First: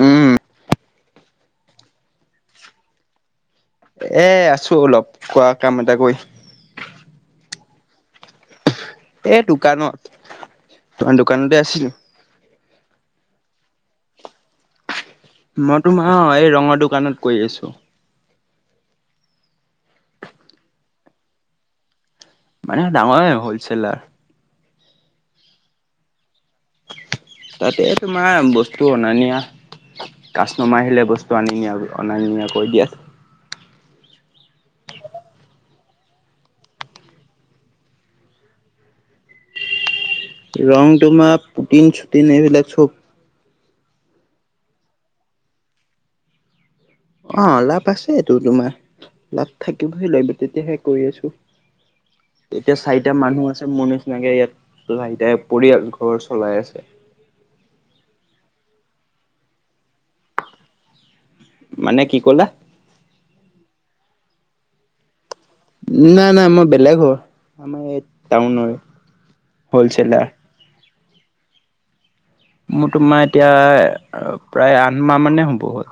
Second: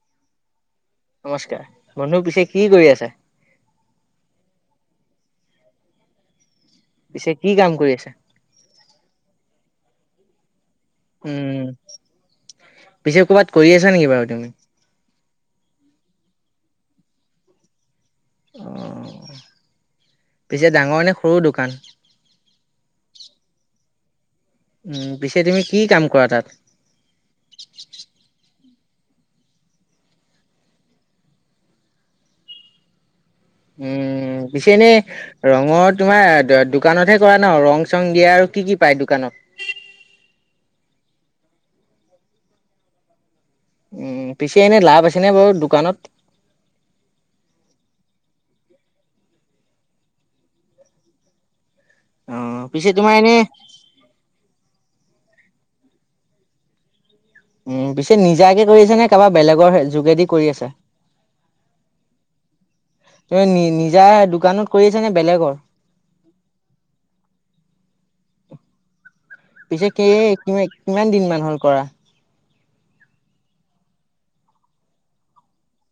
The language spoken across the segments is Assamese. উম। নমস্কাৰ। বন্ধু পিছে কি কৰি আছে? এ, আছোঁ অলপ, কোৱা কাম এটা কৰি। পিছে কি কাম কৰি আছে? এই দোকানত। তোমাৰ দোকানতে উম, আছিলো পিছে ক'বাত কৰি আছা নেকি বাৰু তুমি? মই তোমাৰ এই ৰঙৰ দোকানত কৰি আছোঁ। অ' পিছে ডাঙৰ নে সৰু দোকান? মানে ডাঙৰে হ'লছেলাৰ। উম, পিছে তুমি কি কাম কৰা তাত? তাতে তোমাৰ বস্তু অনা নিয়া। কাষ্টমাৰ আহিলে বস্তু আনি নিয়া, অনা নিয়া কৰি দিয়া। উম, পিছে এনে ৰঙৰ তোমাৰ দোকানতহে কৰা ন', ৰং চং দিয়া আৰু কি কি পায় দোকানত? ৰং তোমাৰ পুটিন চুটিন এইবিলাক চব উম, পিছে এনে লাভ আছেনে বাৰু দোকানত? অ' লাভ আছেতো তোমাৰ, লাভ থাকিবই লাগিব তেতিয়াহে কৰি আছোঁ। অ এতিয়া পিছে চাৰিটা তোমাৰ এনে মানুহ আছে মোৰ নিচিনাকে ইয়াত চাৰিটাই পৰিয়াল ঘৰ চলাই আছে। উম, পিছে নিজাকে কৰি আছে নে কাৰোবাৰ বেলেগৰ যোগেদি কৰি আছে? মানে কি কলা? তুমি নি-নিজা দোকানত কৰি আছা নে বেলেগৰ? নাই নাই মই বেলেগ হয়, আমাৰ এই টাউনৰে। পিছে কি হলচেলাৰ কি-কিমান দিন মান হ'ল কৰা? মোৰ তোমাৰ এতিয়া প্ৰায় আঠমাহ মানে হ'ব হ'ল।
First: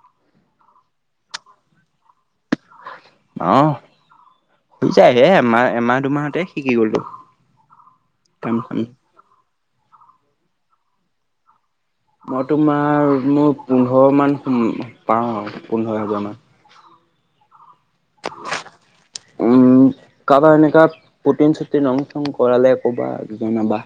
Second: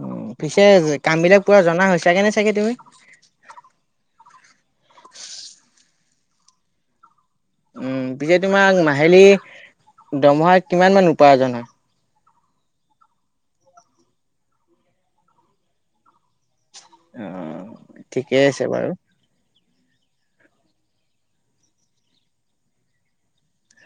উ, পিছে কামবিলাক পুৰা জনা হৈছাগে নে চাগে তুমি? অ' হৈ যায় হে এমাহ এমাহ দুমাহতে শিকি গ'লো। উম, পিছে কাম চাম তোমাৰ মাহিলী দমৰ্হা কিমানমান উপাৰ্জন হয়? মই তোমাৰ মোৰ পোন্ধৰমান পাওঁ পোন্ধৰ হেজাৰমান। অ' ঠিকেই আছে বাৰু। উম, কাবাৰ এনেকা পুটিন চুটিন ৰং চং কৰালে কবা, জনাবা।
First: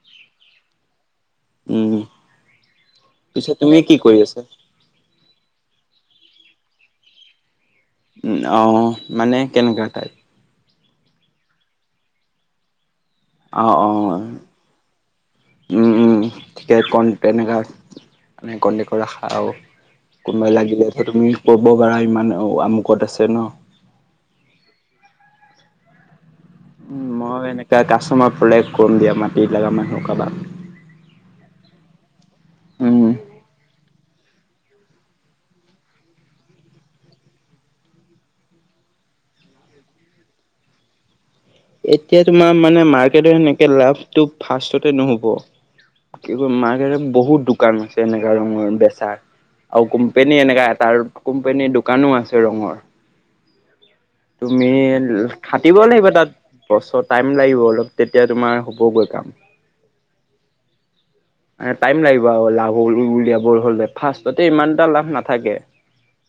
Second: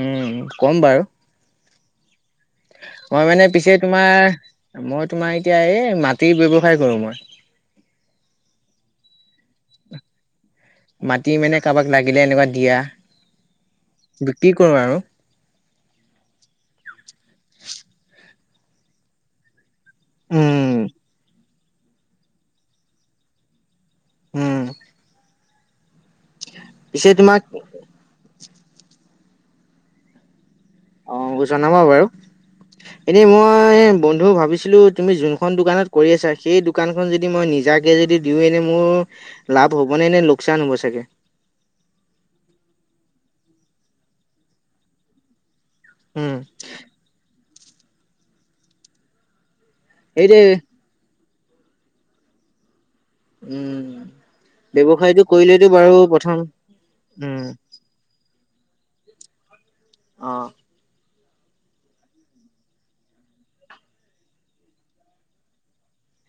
উম, ক'ম বাৰু। উম। মই মানে পিছে তুমি কি কৰি আছা তোমাৰ মই তোমাৰ এতিয়া এই মাটিৰ ব্যৱসায় কৰো মই। উ, অ' মানে কেনেকুৱা টাইপ? মাটি মানে কাৰোবাক লাগিলে এনেকুৱা দিয়া। অ', অ'। বিক্ৰী কৰো আৰু। উম, উম, ঠিকেই কন তেনেকা মানে কণ্টেক্টৰ ৰাখা আৰু। কোনবাই উম, লাগিলেতো তুমি ক'ব পাৰা ইমান আমুকত আছে ন'? উম, পিছে উম, তোমাক মই এনেকা কাষ্টমাৰ পালে ক'ম দিয়া মাটিত লগা মানুহ কাবাক। অ' জনাবা বাৰু। উম, এনেই মই বন্ধু ভাবি ছিলো তুমি যোনখন দোকানত কৰি আছা সেই দোকানখন যদি মই নিজাকে যদি দিও এনে মোৰ লাভ হ'বনে নে লোকচান হ'ব চাগে? এতিয়া তোমাৰ মানে মাৰ্কেটৰ সেনেকে লাভটো ফাৰ্ষ্টতে নহ'ব। কি উম। কয় মাৰ্কেটত বহুত দোকান আছে এনেকা ৰঙৰ বেচা। আৰু কোম্পেনী সেইটোৱে এনেকা এটাৰ কোম্পেনীৰ দোকানো আছে ৰঙৰ। উম। তুমি ব্যৱসায়টো কৰিলেতো খাটিব বাৰু লাগিব তাত প্ৰথম বছৰ টাইম উম। লাগিব অলপ। তেতিয়া তোমাৰ হ'বগৈ কাম। অ'। টাইম লাগিব আৰু লাভ উলিয়াব হ'লে ফাষ্টতে ইমান এটা লাভ নাথাকে।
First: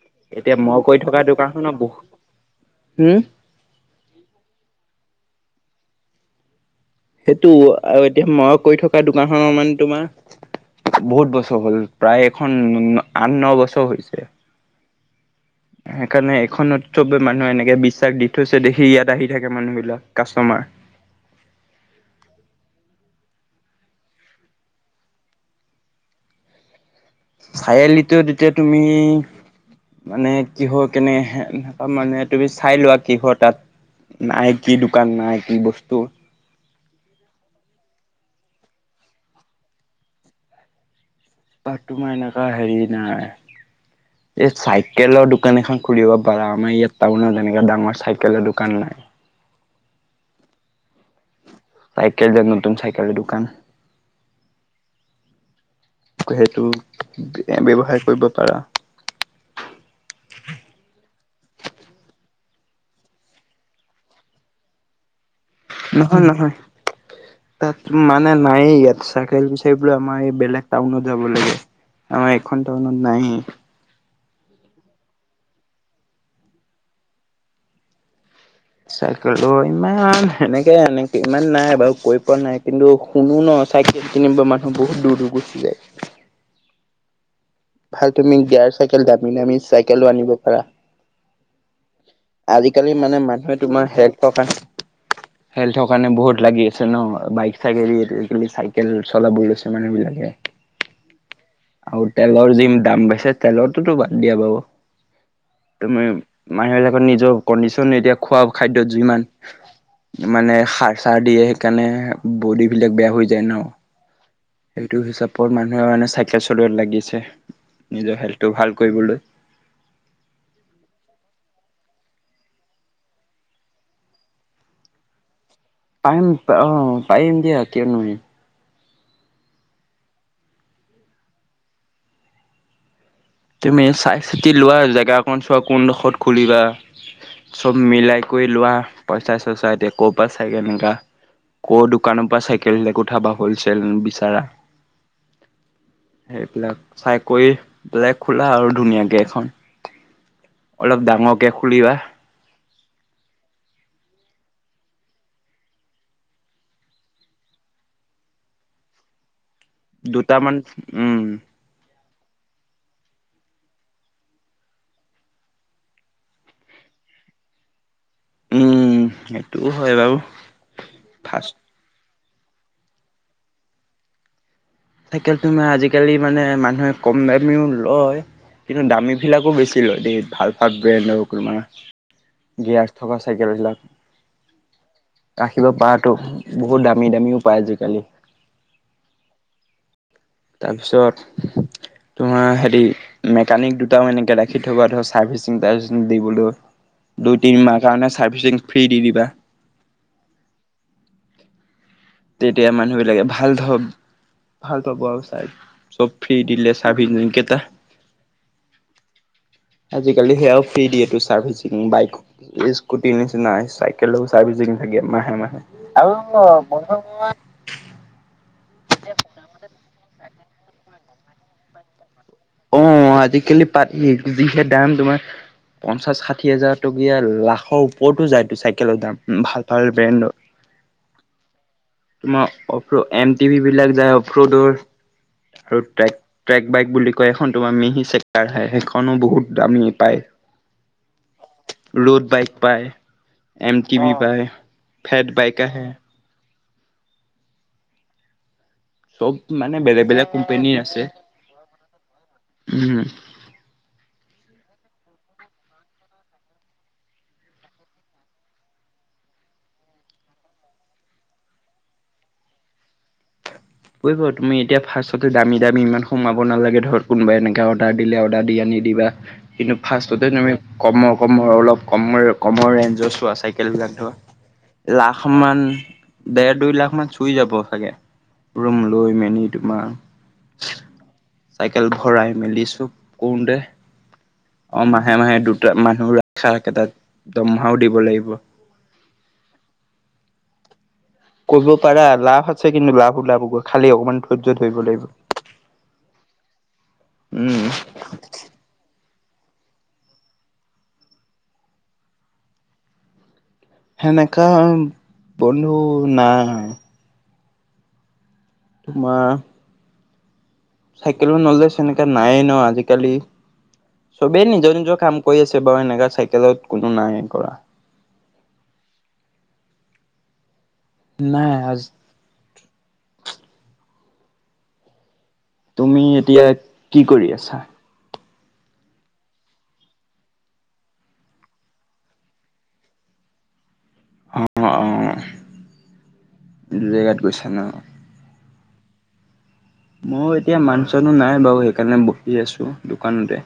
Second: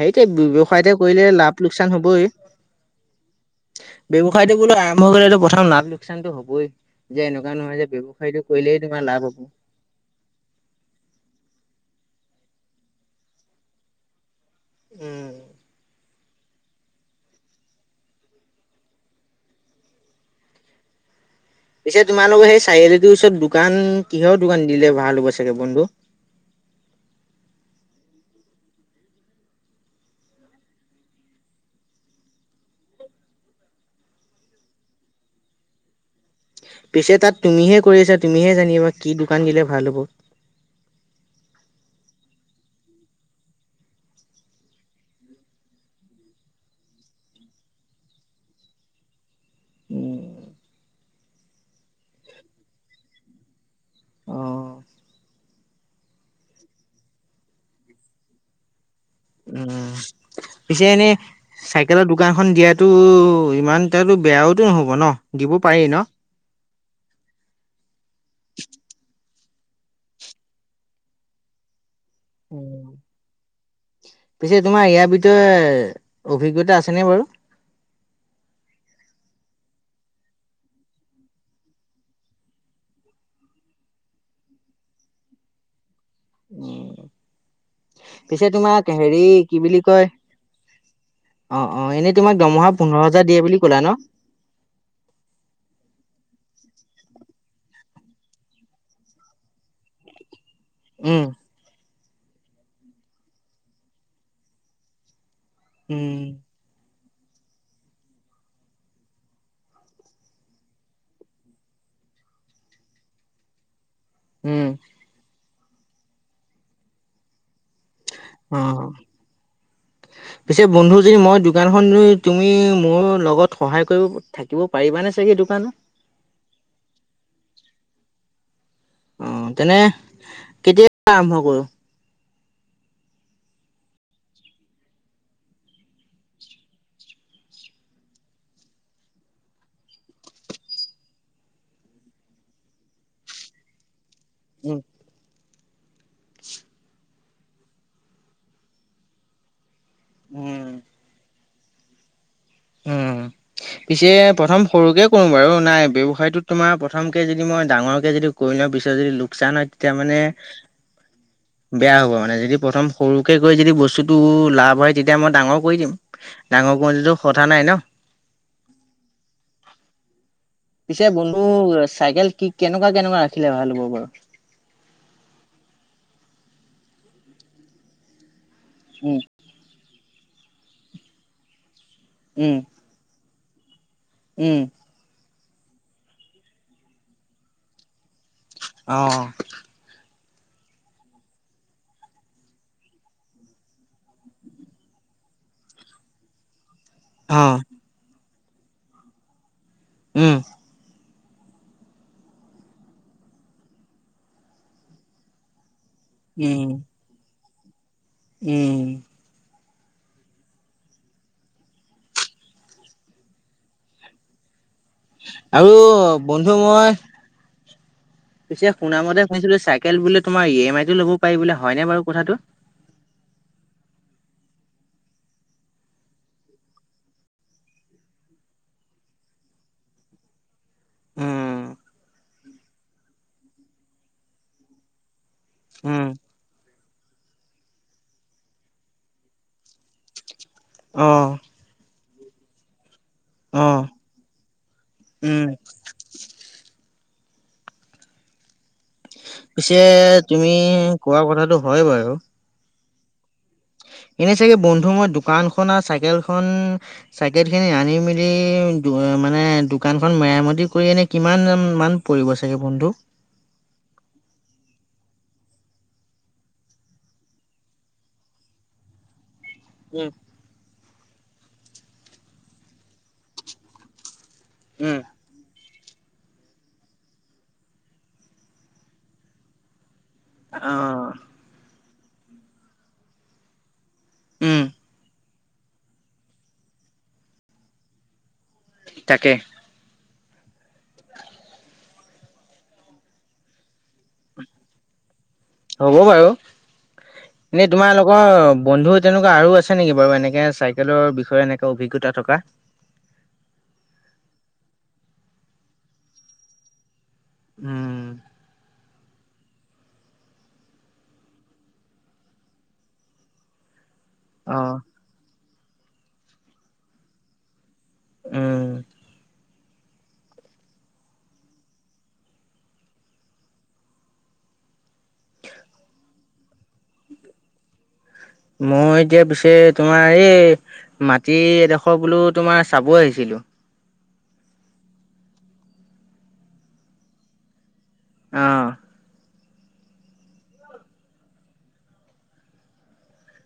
সেইটো এতিয়া মই ব্যৱসায়তো কৰি থকা কৰিলে লাভ দোকানখনৰ লোকচান বহু হবই। হম ব্যৱসায়টো বোলো আৰম্ভ কৰিলেটো প্ৰথম লোকচানটো হবই। যে সেইটো এনেকুৱা নহয় যে আৰু এতিয়া ব্যৱসায়টো মই কৰিলেই কৰি তোমাৰ থকা লাভ হ'ব। দোকানখনৰ মানে তোমাৰ বহুত বছৰ হ'ল প্ৰায় এখন আঠ ন, বছৰ হৈছে। উম। কাৰণে এখনত চবে মানুহে এনেকে বিশ্বাস দি থৈছে দেখি ইয়াত আহি থাকে মানুহ বিলাক কাষ্টমাৰ পিছে তোমালোকৰ সেই চাৰিআলিটোৰ ওচৰত দোকান কিহৰ দোকান দিলে ভাল হ'ব চাগে বন্ধু? চাৰিআলিত এতিয়া তুমি মানে কিহৰ কেনে মানে তুমি চাই লোৱা কিহৰ তাত নাই কি দোকান নাই কি বস্তু পিছে তাত তুমিহে কৰি আছা তুমিহে জানিবা কি দোকান দিলে ভাল হ'ব। তাত তোমাৰ এনেকুৱা হেৰি নাই। এই চাইকেলৰ দোকান এখন খুলিব পাৰা আমাৰ ইয়াত টাউনত এনেকে ডাঙৰ চাইকেলৰ দোকান নাই। উম। চাইকেল য দোব নহতুম চাইকেলৰ দ-দুকান অ'। সেইটো ব্যৱসায় কৰিব পাৰা। উম। পিছে এনে চাইকেলৰ দোকানখন দিয়াতো ইমান তাতো বেয়াওতো নহ'ব ন। দিব পাৰিম। নহয়, নহয়। তাত মানে নায় ইয়াত চাইকেল, চাই বো আমাৰ এই বেলেগ টাউনত যাব লাগে। আৰ এখন নাই। পিছে তোমাৰ ইয়াৰ ভিতৰত অভিজ্ঞতা আছেনে বাৰু। চাইকেল ইমান এনেকে এনে ইমান নাই বাৰু কৰি পোৱা নাই কিন্তু। কোনো ন চাইকেল কিনিব মানুহ বহুত দূৰূৰ গুচি যায়। উম। ভাল তুমি পিছে গিয়াৰ তোমাক চাইকেল হেৰি দামী দামী কি বুলি কয়। চাইকেলো আনিব পাৰা। অ', অ', এনেই তোমাক দমহা পোন্ধৰ হাজাৰিয়ে বুলি কলা ন। কপন হেল থৰ কাৰণে বহুত লাগি আছে ন বাইক চাগে চাইকেল চলাব লৈছে মানুহ বিলাকে। [inaudible] উম। আৰু তেলৰ যি দাম বাছে তেলটোতো বাদ দিয়া পাব। তমাৰ উম, মানুহবিলাকৰ নিজৰ কণ্ডিশন এতিয়া খোৱা খাদ্যয় যুইমান মানে সাৰ চাৰ দিয়ে সেইকাৰণে বড বিলাক বেয়া হৈ যায় ন। সেইটো হিচাপত মানুহে মানে চাইকেল চলোৱাত লাগিছে নিজৰ হেল্থটো ভাল অ'। কৰিবলৈ। পিছে বন্ধু যদি মই দোকানখন ই তুমি মোৰ লগত সহায় কৰিব। থাকিব পাৰিবানে চাগেই দোকানত। পাইম অ, পাইম দিয়া কিয় নোৱা অ, তেনে কেতিয়া আৰম্ভ কৰো। তুমি চাই, চাতি লোৱা জেগা অকন চোৱা কোনডোখৰত খুলিবা চব মিলাই কৰি লোৱা পইচা, চইচা এতিয়া ক'ৰবাত চাগে এনেকা ক' দোকানৰ পৰা চাইকেল হ কঠাবা হ'লচেলচ উম, সেইবিলাক চাই কৰি বেলেগ খোলা আৰু ধুনীয়াকে এখন, উম, অলপ ডাঙৰকে খুলিবা। উম। [inaudible] পিছে প্ৰথম সৰুকে কৰো বাৰু, নাই ব্যৱসায়টোত তোমাৰ প্ৰথম কে যদি মই ডাঙৰকে যদি কৰি লো পিছত যদি লোকচান হয় তেতিয়া মানে দুটামান উম বেয়া হ'ব মানে, যদি প্ৰথম সৰুকে কৰি যদি বস্তুটো লাভ হয়, তেতিয়া মই ডাঙৰ কৰি দিম। ডাঙৰ [unintelligible] নাই ন উম সেইটোও হয় বাৰু। পিছে বন্ধু ফাৰ্ষ্ট চাইকেল কি কেনেকুৱা কেনেকুৱা ৰাখিলে ভাল হ'ব বাৰু? চাইকেল তোমাৰ আজিকালি মানে মানুহে কম দামীও লয়, কিন্তু দামী উম বিলাকো বেছি ভাল ভাল ব্ৰেণ্ডৰ [unintelligible] উম গিয়াৰ থকা চাইকেলবিলাক উম। ৰাখিব পৰাতো, বহুত দামী দামীও পায় আজিকালি। অ। তাৰপিছত তোমাৰ হেৰি মেকানিক দুটাও এনেকে ৰাখি থবা ধৰ চাৰ্ভিচিং তাৰ্ভিচিং দিবলৈ। দুই অ তিনিমাহ কাৰণে চাৰ্ভিচিং ফ্ৰী দি দিবা। উম। তেতিয়া মানুহ বিলাকে ভাল ধ ভাল পাব আৰু চাই। চব ফ্ৰী দিলে উম স্বাভিনি কেইটা। উম। আজিকালি সেয়াও ফ্ৰী দিয়েতো চাৰ্ভিচিং বাইক স্কুটিৰ নিচিনা। কেলেও ছাৰ্ভিচিং থাকে মাহে মাহে আৰু আৰু বন্ধু মই বন্ধ পিছে শুনামতে শুনিছিলো চাইকেল বোলে তোমাৰ ই এম আই ল'ব পাৰি বলে হয় নে বাৰু কথাটো? অ আজিকালি পাতি যিহে দাম তোমাৰ। পঞ্চাশ ষাঠি হাজাৰ টকীয়া, লাখৰ ওপৰতো যায়টো চাইকেলৰ দাম ভাল ভাল ব্ৰেণ্ডত। [inaudible] উম তোমাৰ অফ এম টিভি বিলাক যায় অফৰোডৰ আৰু উম ট্ৰেক ট্ৰেক বাইক বুলি কয় এখন তোমাৰ মেহি চেকাৰ খাই সেইখনো বহুত দামি পায়। অ। ৰ'ড বাইক পায়, অ এম টি ভি পায়, ফেট উম, বাইক আহে, মানে পিছে বেলেগ বেলেগ তুমি কোম্পানী আছে। কোৱা কথাটো হয় বাৰু। উ এনে চাগে বন্ধু মই দোকান খন আৰু চাইকেলখন চাইকেট খিনি আনি মেলি মানে দোকানখন মেৰামতি কৰি এনে কিমান মান পৰিব চাগে বন্ধু? তুমি এতিয়া ফাৰ্ষ্টতে দামী দামী ইমান সোমাব নালাগে ধৰক কোনোবা এনেকা অৰ্ডাৰ দিলে অৰ্ডাৰ দি আনিদিবা। কিন্তু উম, ফাৰ্ষ্টতে তুমি কমৰ কমৰ অলপ কম কমৰ ৰেঞ্জৰ চোৱা চাইকেল বিলাক ধোৰা। উম, লাখ মান দেৰ-দুই লাখ মান চুই যাব চাগে। ৰুম লৈ মেলি তোমাৰ অ। চাইকেল ভৰাই মেলিছো চব কৰোঁতে উম, অ মাহে মাহে দুটা মানুহ ৰখা কেইটাক দমহাও দিব লাগিব। থাকে। কৰিব পাৰা। লাভ আছে, কিন্তু লাভ ওলাভ গৈ খালি অকমান ধৈৰ্য ধৰিব লাগিব। হ'ব বাৰু উম এনেই তোমাৰ লগত অ বন্ধু তেনেকুৱা আৰু আছে নেকি বাৰু এনেকে চাইকেলৰ বিষয়ে এনেকে অভিজ্ঞতা থকা। সেনেকা বন্ধু নাই। উম। তোমাৰ চাইকেলো নলেজ এনেকা নাইে ন আজিকালি, চবেই নিজৰ অ', নিজৰ কাম কৈ আছে বাৰু এনেকা চাইকেলত কোনো নাই কৰা। উম। নাই আজি তুমি এতিয়া কি কৰি আছা? মই এতিয়া পিছে তোমাৰ এই মাটি এডোখৰ বোলো তোমাৰ চাবই আহিছিলো। অ', অ', দু জেগাত গৈছা ন। অ'। মই এতিয়া মাং চনো নাই বাৰু সেইকাৰণে বহি আছো দোকানতে।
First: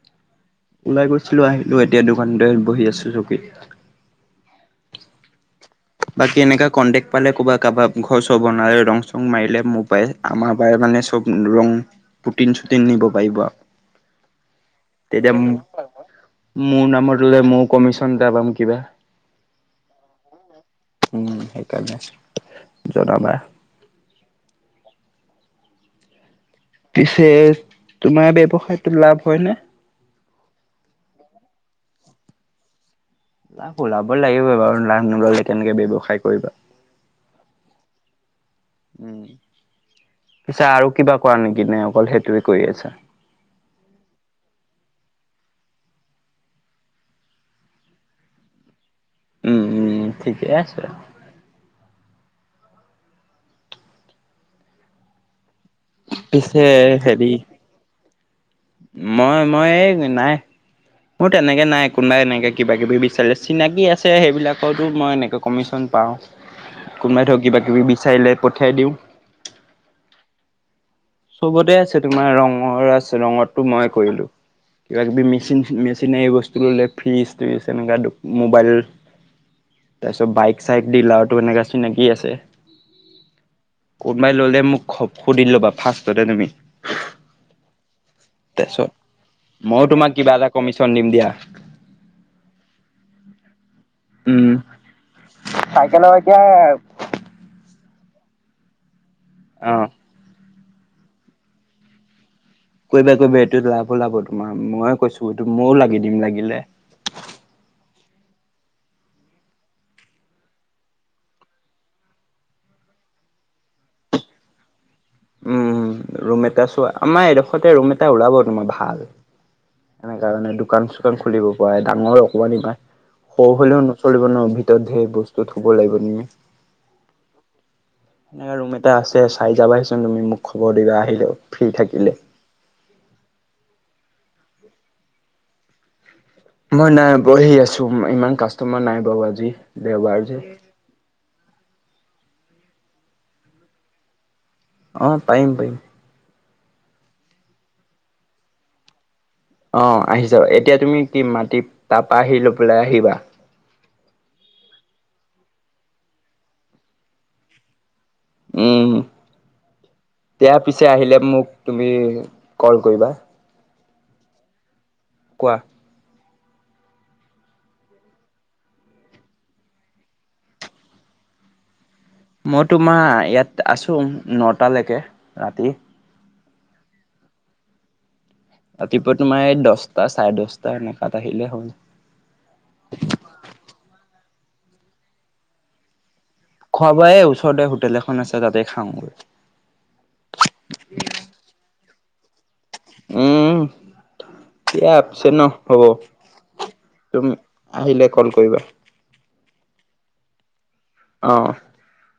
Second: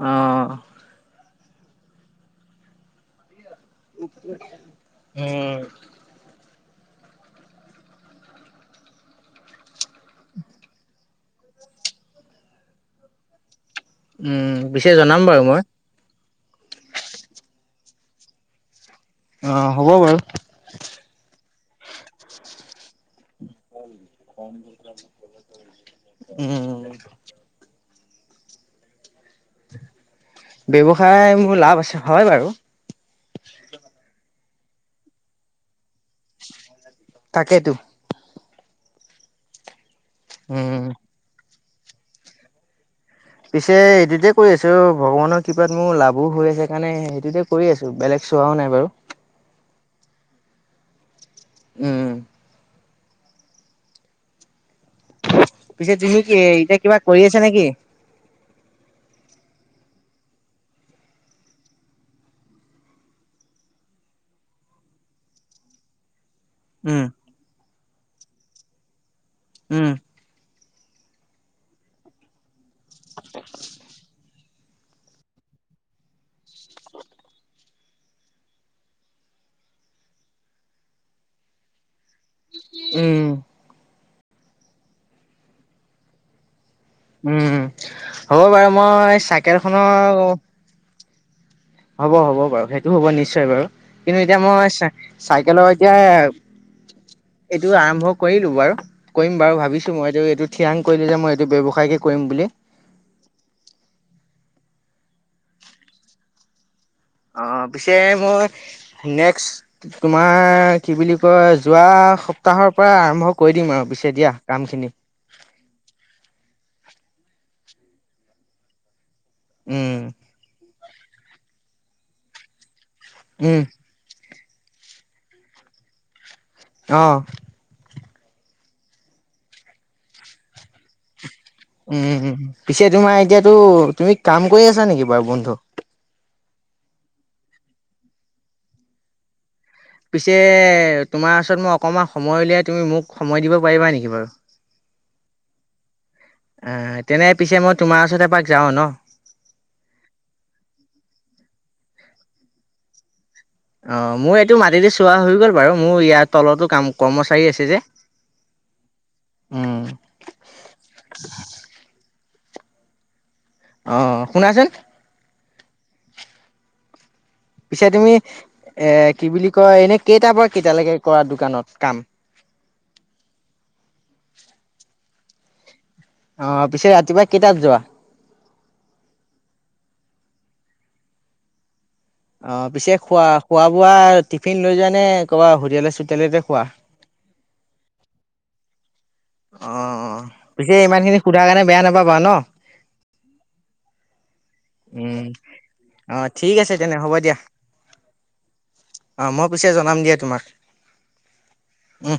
অ'। ওলাই গৈছিলো আহিলো এতিয়া দোকানতে বহি আছো চকী উম। বাকী এনেককা কণ্টেকট পালে কৰোব, কাৰোবাক ঘৰ চব বনালে ৰং চং মাৰিলে মোবাই আমাৰ ব মানে চব ৰং পুটিন, চুটিন নিব পাৰিব আৰু। উম, পিছে জনাম বাৰু মই। তেতিয়া মোৰ নামত ললে মোৰ কমিশন এটা পাম কিবা। অ, হ'ব বাৰু। উম, সেইকাৰণে জনাবা। উম। পিছে তোমাৰ বৱসায়তো লাভ হয় ন। ব্যৱসায় মোৰ লাভ আছে হয় বাৰু। লাভ ওলাবই লাগিব বাৰু লাভ নললে কেনেকে ব্যৱসায় কৰিবা। তাকেইতো। উম, পিছে উম। আৰু কিবা কোৱা নেকি নাই অকল সেইটোৱে কৰি আছে। পিছে এইটোতে কৰি আছো ভগৱানৰ কৃপাত মোৰ লাভো হৈ আছে কাৰণে সেইটোতে কৰি আছোঁ বেলেগ চোৱাও নাই বাৰু। উম, উম, ঠিকেই আছো। উম। পিছে তুমি কি পিছে এতিয়া কিবা কৰি হেৰি আছা নেকি। মই, মই, এই নাই। মোৰ তেনেকৈ নাই কোনোবাই এনেকৈ কিবা, কিবি বিচাৰে চিনাকি আছে সেইবিলাকতো মই এনেকৈ কমিশ্যন পাওঁ। [inaudible] উম। কোই ধৰক কিবাকিবি বিচাৰিলে পঠিয়াই দিওঁ। উম। চবতে আছে তোমাৰ ৰঙৰ আছে, ৰঙতটো মই কৰিলো। কিবাকিবি মেচিন, মেচিন বস্তু ল'লে ফ্ৰিজ, ট্ৰিজ এনেকুৱা মোবাইল তাৰপিছত বাইক, চাইক ডিলাৰো এনেকা চিনাকি আছে। উম। কোনোবাই ললে মোক সুধিল লবা ফাৰ্ষ্টতে তুমি হ'ব বাৰু মই চাইকেলখনৰ কমিশ্যন দিম দিয়া। হ'ব, হ'ব বাৰু সেইটো হ'ব নিশ্চয় বাৰু। কিন্তু এতিয়া উম। মই চ, চাইকেলৰ এতিয়া এইটো আৰম্ভ কৰিলো বাৰু কৰিম বাৰু অ'। ভাবিছো মইতটো এইটো থিৰাং কৰিলে যে মই এইটো ব্যৱসায়কে কৰিম বুলি কৰিবা, কৰিবা এইটো লাভোওলাব তোমাৰ ময় কৈছো ময়ো লাগি দিম লাগিলে। অ, পিছে মই নেক্স তোমাৰ কি বুলি কয় যোৱা সপ্তাহৰ পৰা আৰম্ভ কৰি দিম আৰু পিছে দিয়া কামখিনি। উম, ৰুম এটা চোৱা আমাৰ এডোখৰতে ৰুম এটা ওলাব তোমাৰ ভাল। উম এনে কাৰণে দোকান, চোকান খুলিব পৰা ডাঙৰ অকমান ইমমান সৰু উম হ'লেও চলিব নোৱাৰ ভিতৰত ধেৰ বস্তু থ'ব লাগিব নেকি। অ, সেনে ৰুম এটা আছে চাই যাবাহিচোন তুমি মোক খবৰ দিবা আহিলেও। ফ্ৰী উম, থাকিলে। উম, পিছে তোমাৰ এতিয়াতো তুমি কাম কৰি আছা নেকি বাৰু বন্ধু। মই নাই বহি আছো ইমান কাষ্টমাৰ নাই বাৰু আজি। দেওবাৰ পিছে যে। তোমাৰ ওচৰত মোক অকণমান সময় উলিয়াই তুমি মোক সময় দিব পাৰিবা নেকি বাৰু। অ, পাৰিম পাৰিম। অ, তেনে পিছে মই তোমাৰ ওচৰত এপাক যাওঁ ন। অ, আহিছ এতিয়া তুমি কি মাটি তাপৰা আহি লৈ পেলাই আহিবা। অ, মোৰ এইটো মাটিতে চোৱা হৈ গ'ল বাৰু মোৰ ইয়াৰ তলতো কাম কৰ্মচাৰী আছে যে। উম, দিয়া পিছে আহিলে মোক তুমি কল কৰিবা। অ, শুনাচোন। কোৱা। পিছে তুমি এ কি বুলি কয় এনে কেইটাৰ পৰা কেইটালৈকে কৰা দোকানত কাম। মই তোমাৰ ইয়াত আছোঁ নটা লৈকে ৰাতি। অ, পিছে ৰাতিপুৱা কেইটাত যোৱা। ৰাতিপুৱা তোমাৰ এই দহটা চাৰে দহটা এনেকাত আহিলে হ'ল। অ, পিছে খোৱা খোৱা বোৱা টিফিন লৈ যোৱা নে ক'বা হোটেল চোটেলতে খোৱা। সোৱা-বোৱা ওচৰতে হোটেল এখন আছে তাতে খাওঁগৈ। অ, অ। পিছে ইমান খিনি সোধাৰ কাৰণে বেয়া নাপাবা, ন? উম, তিয়া উম, আপছে ন, হ'ব। অ', ঠিক আছে তেনে হ'ব তুমি দিয়া আহিলে ক'ল কৰিবা। অ, মই পিছে জনাম দিয়া তোমাক। অ, উম,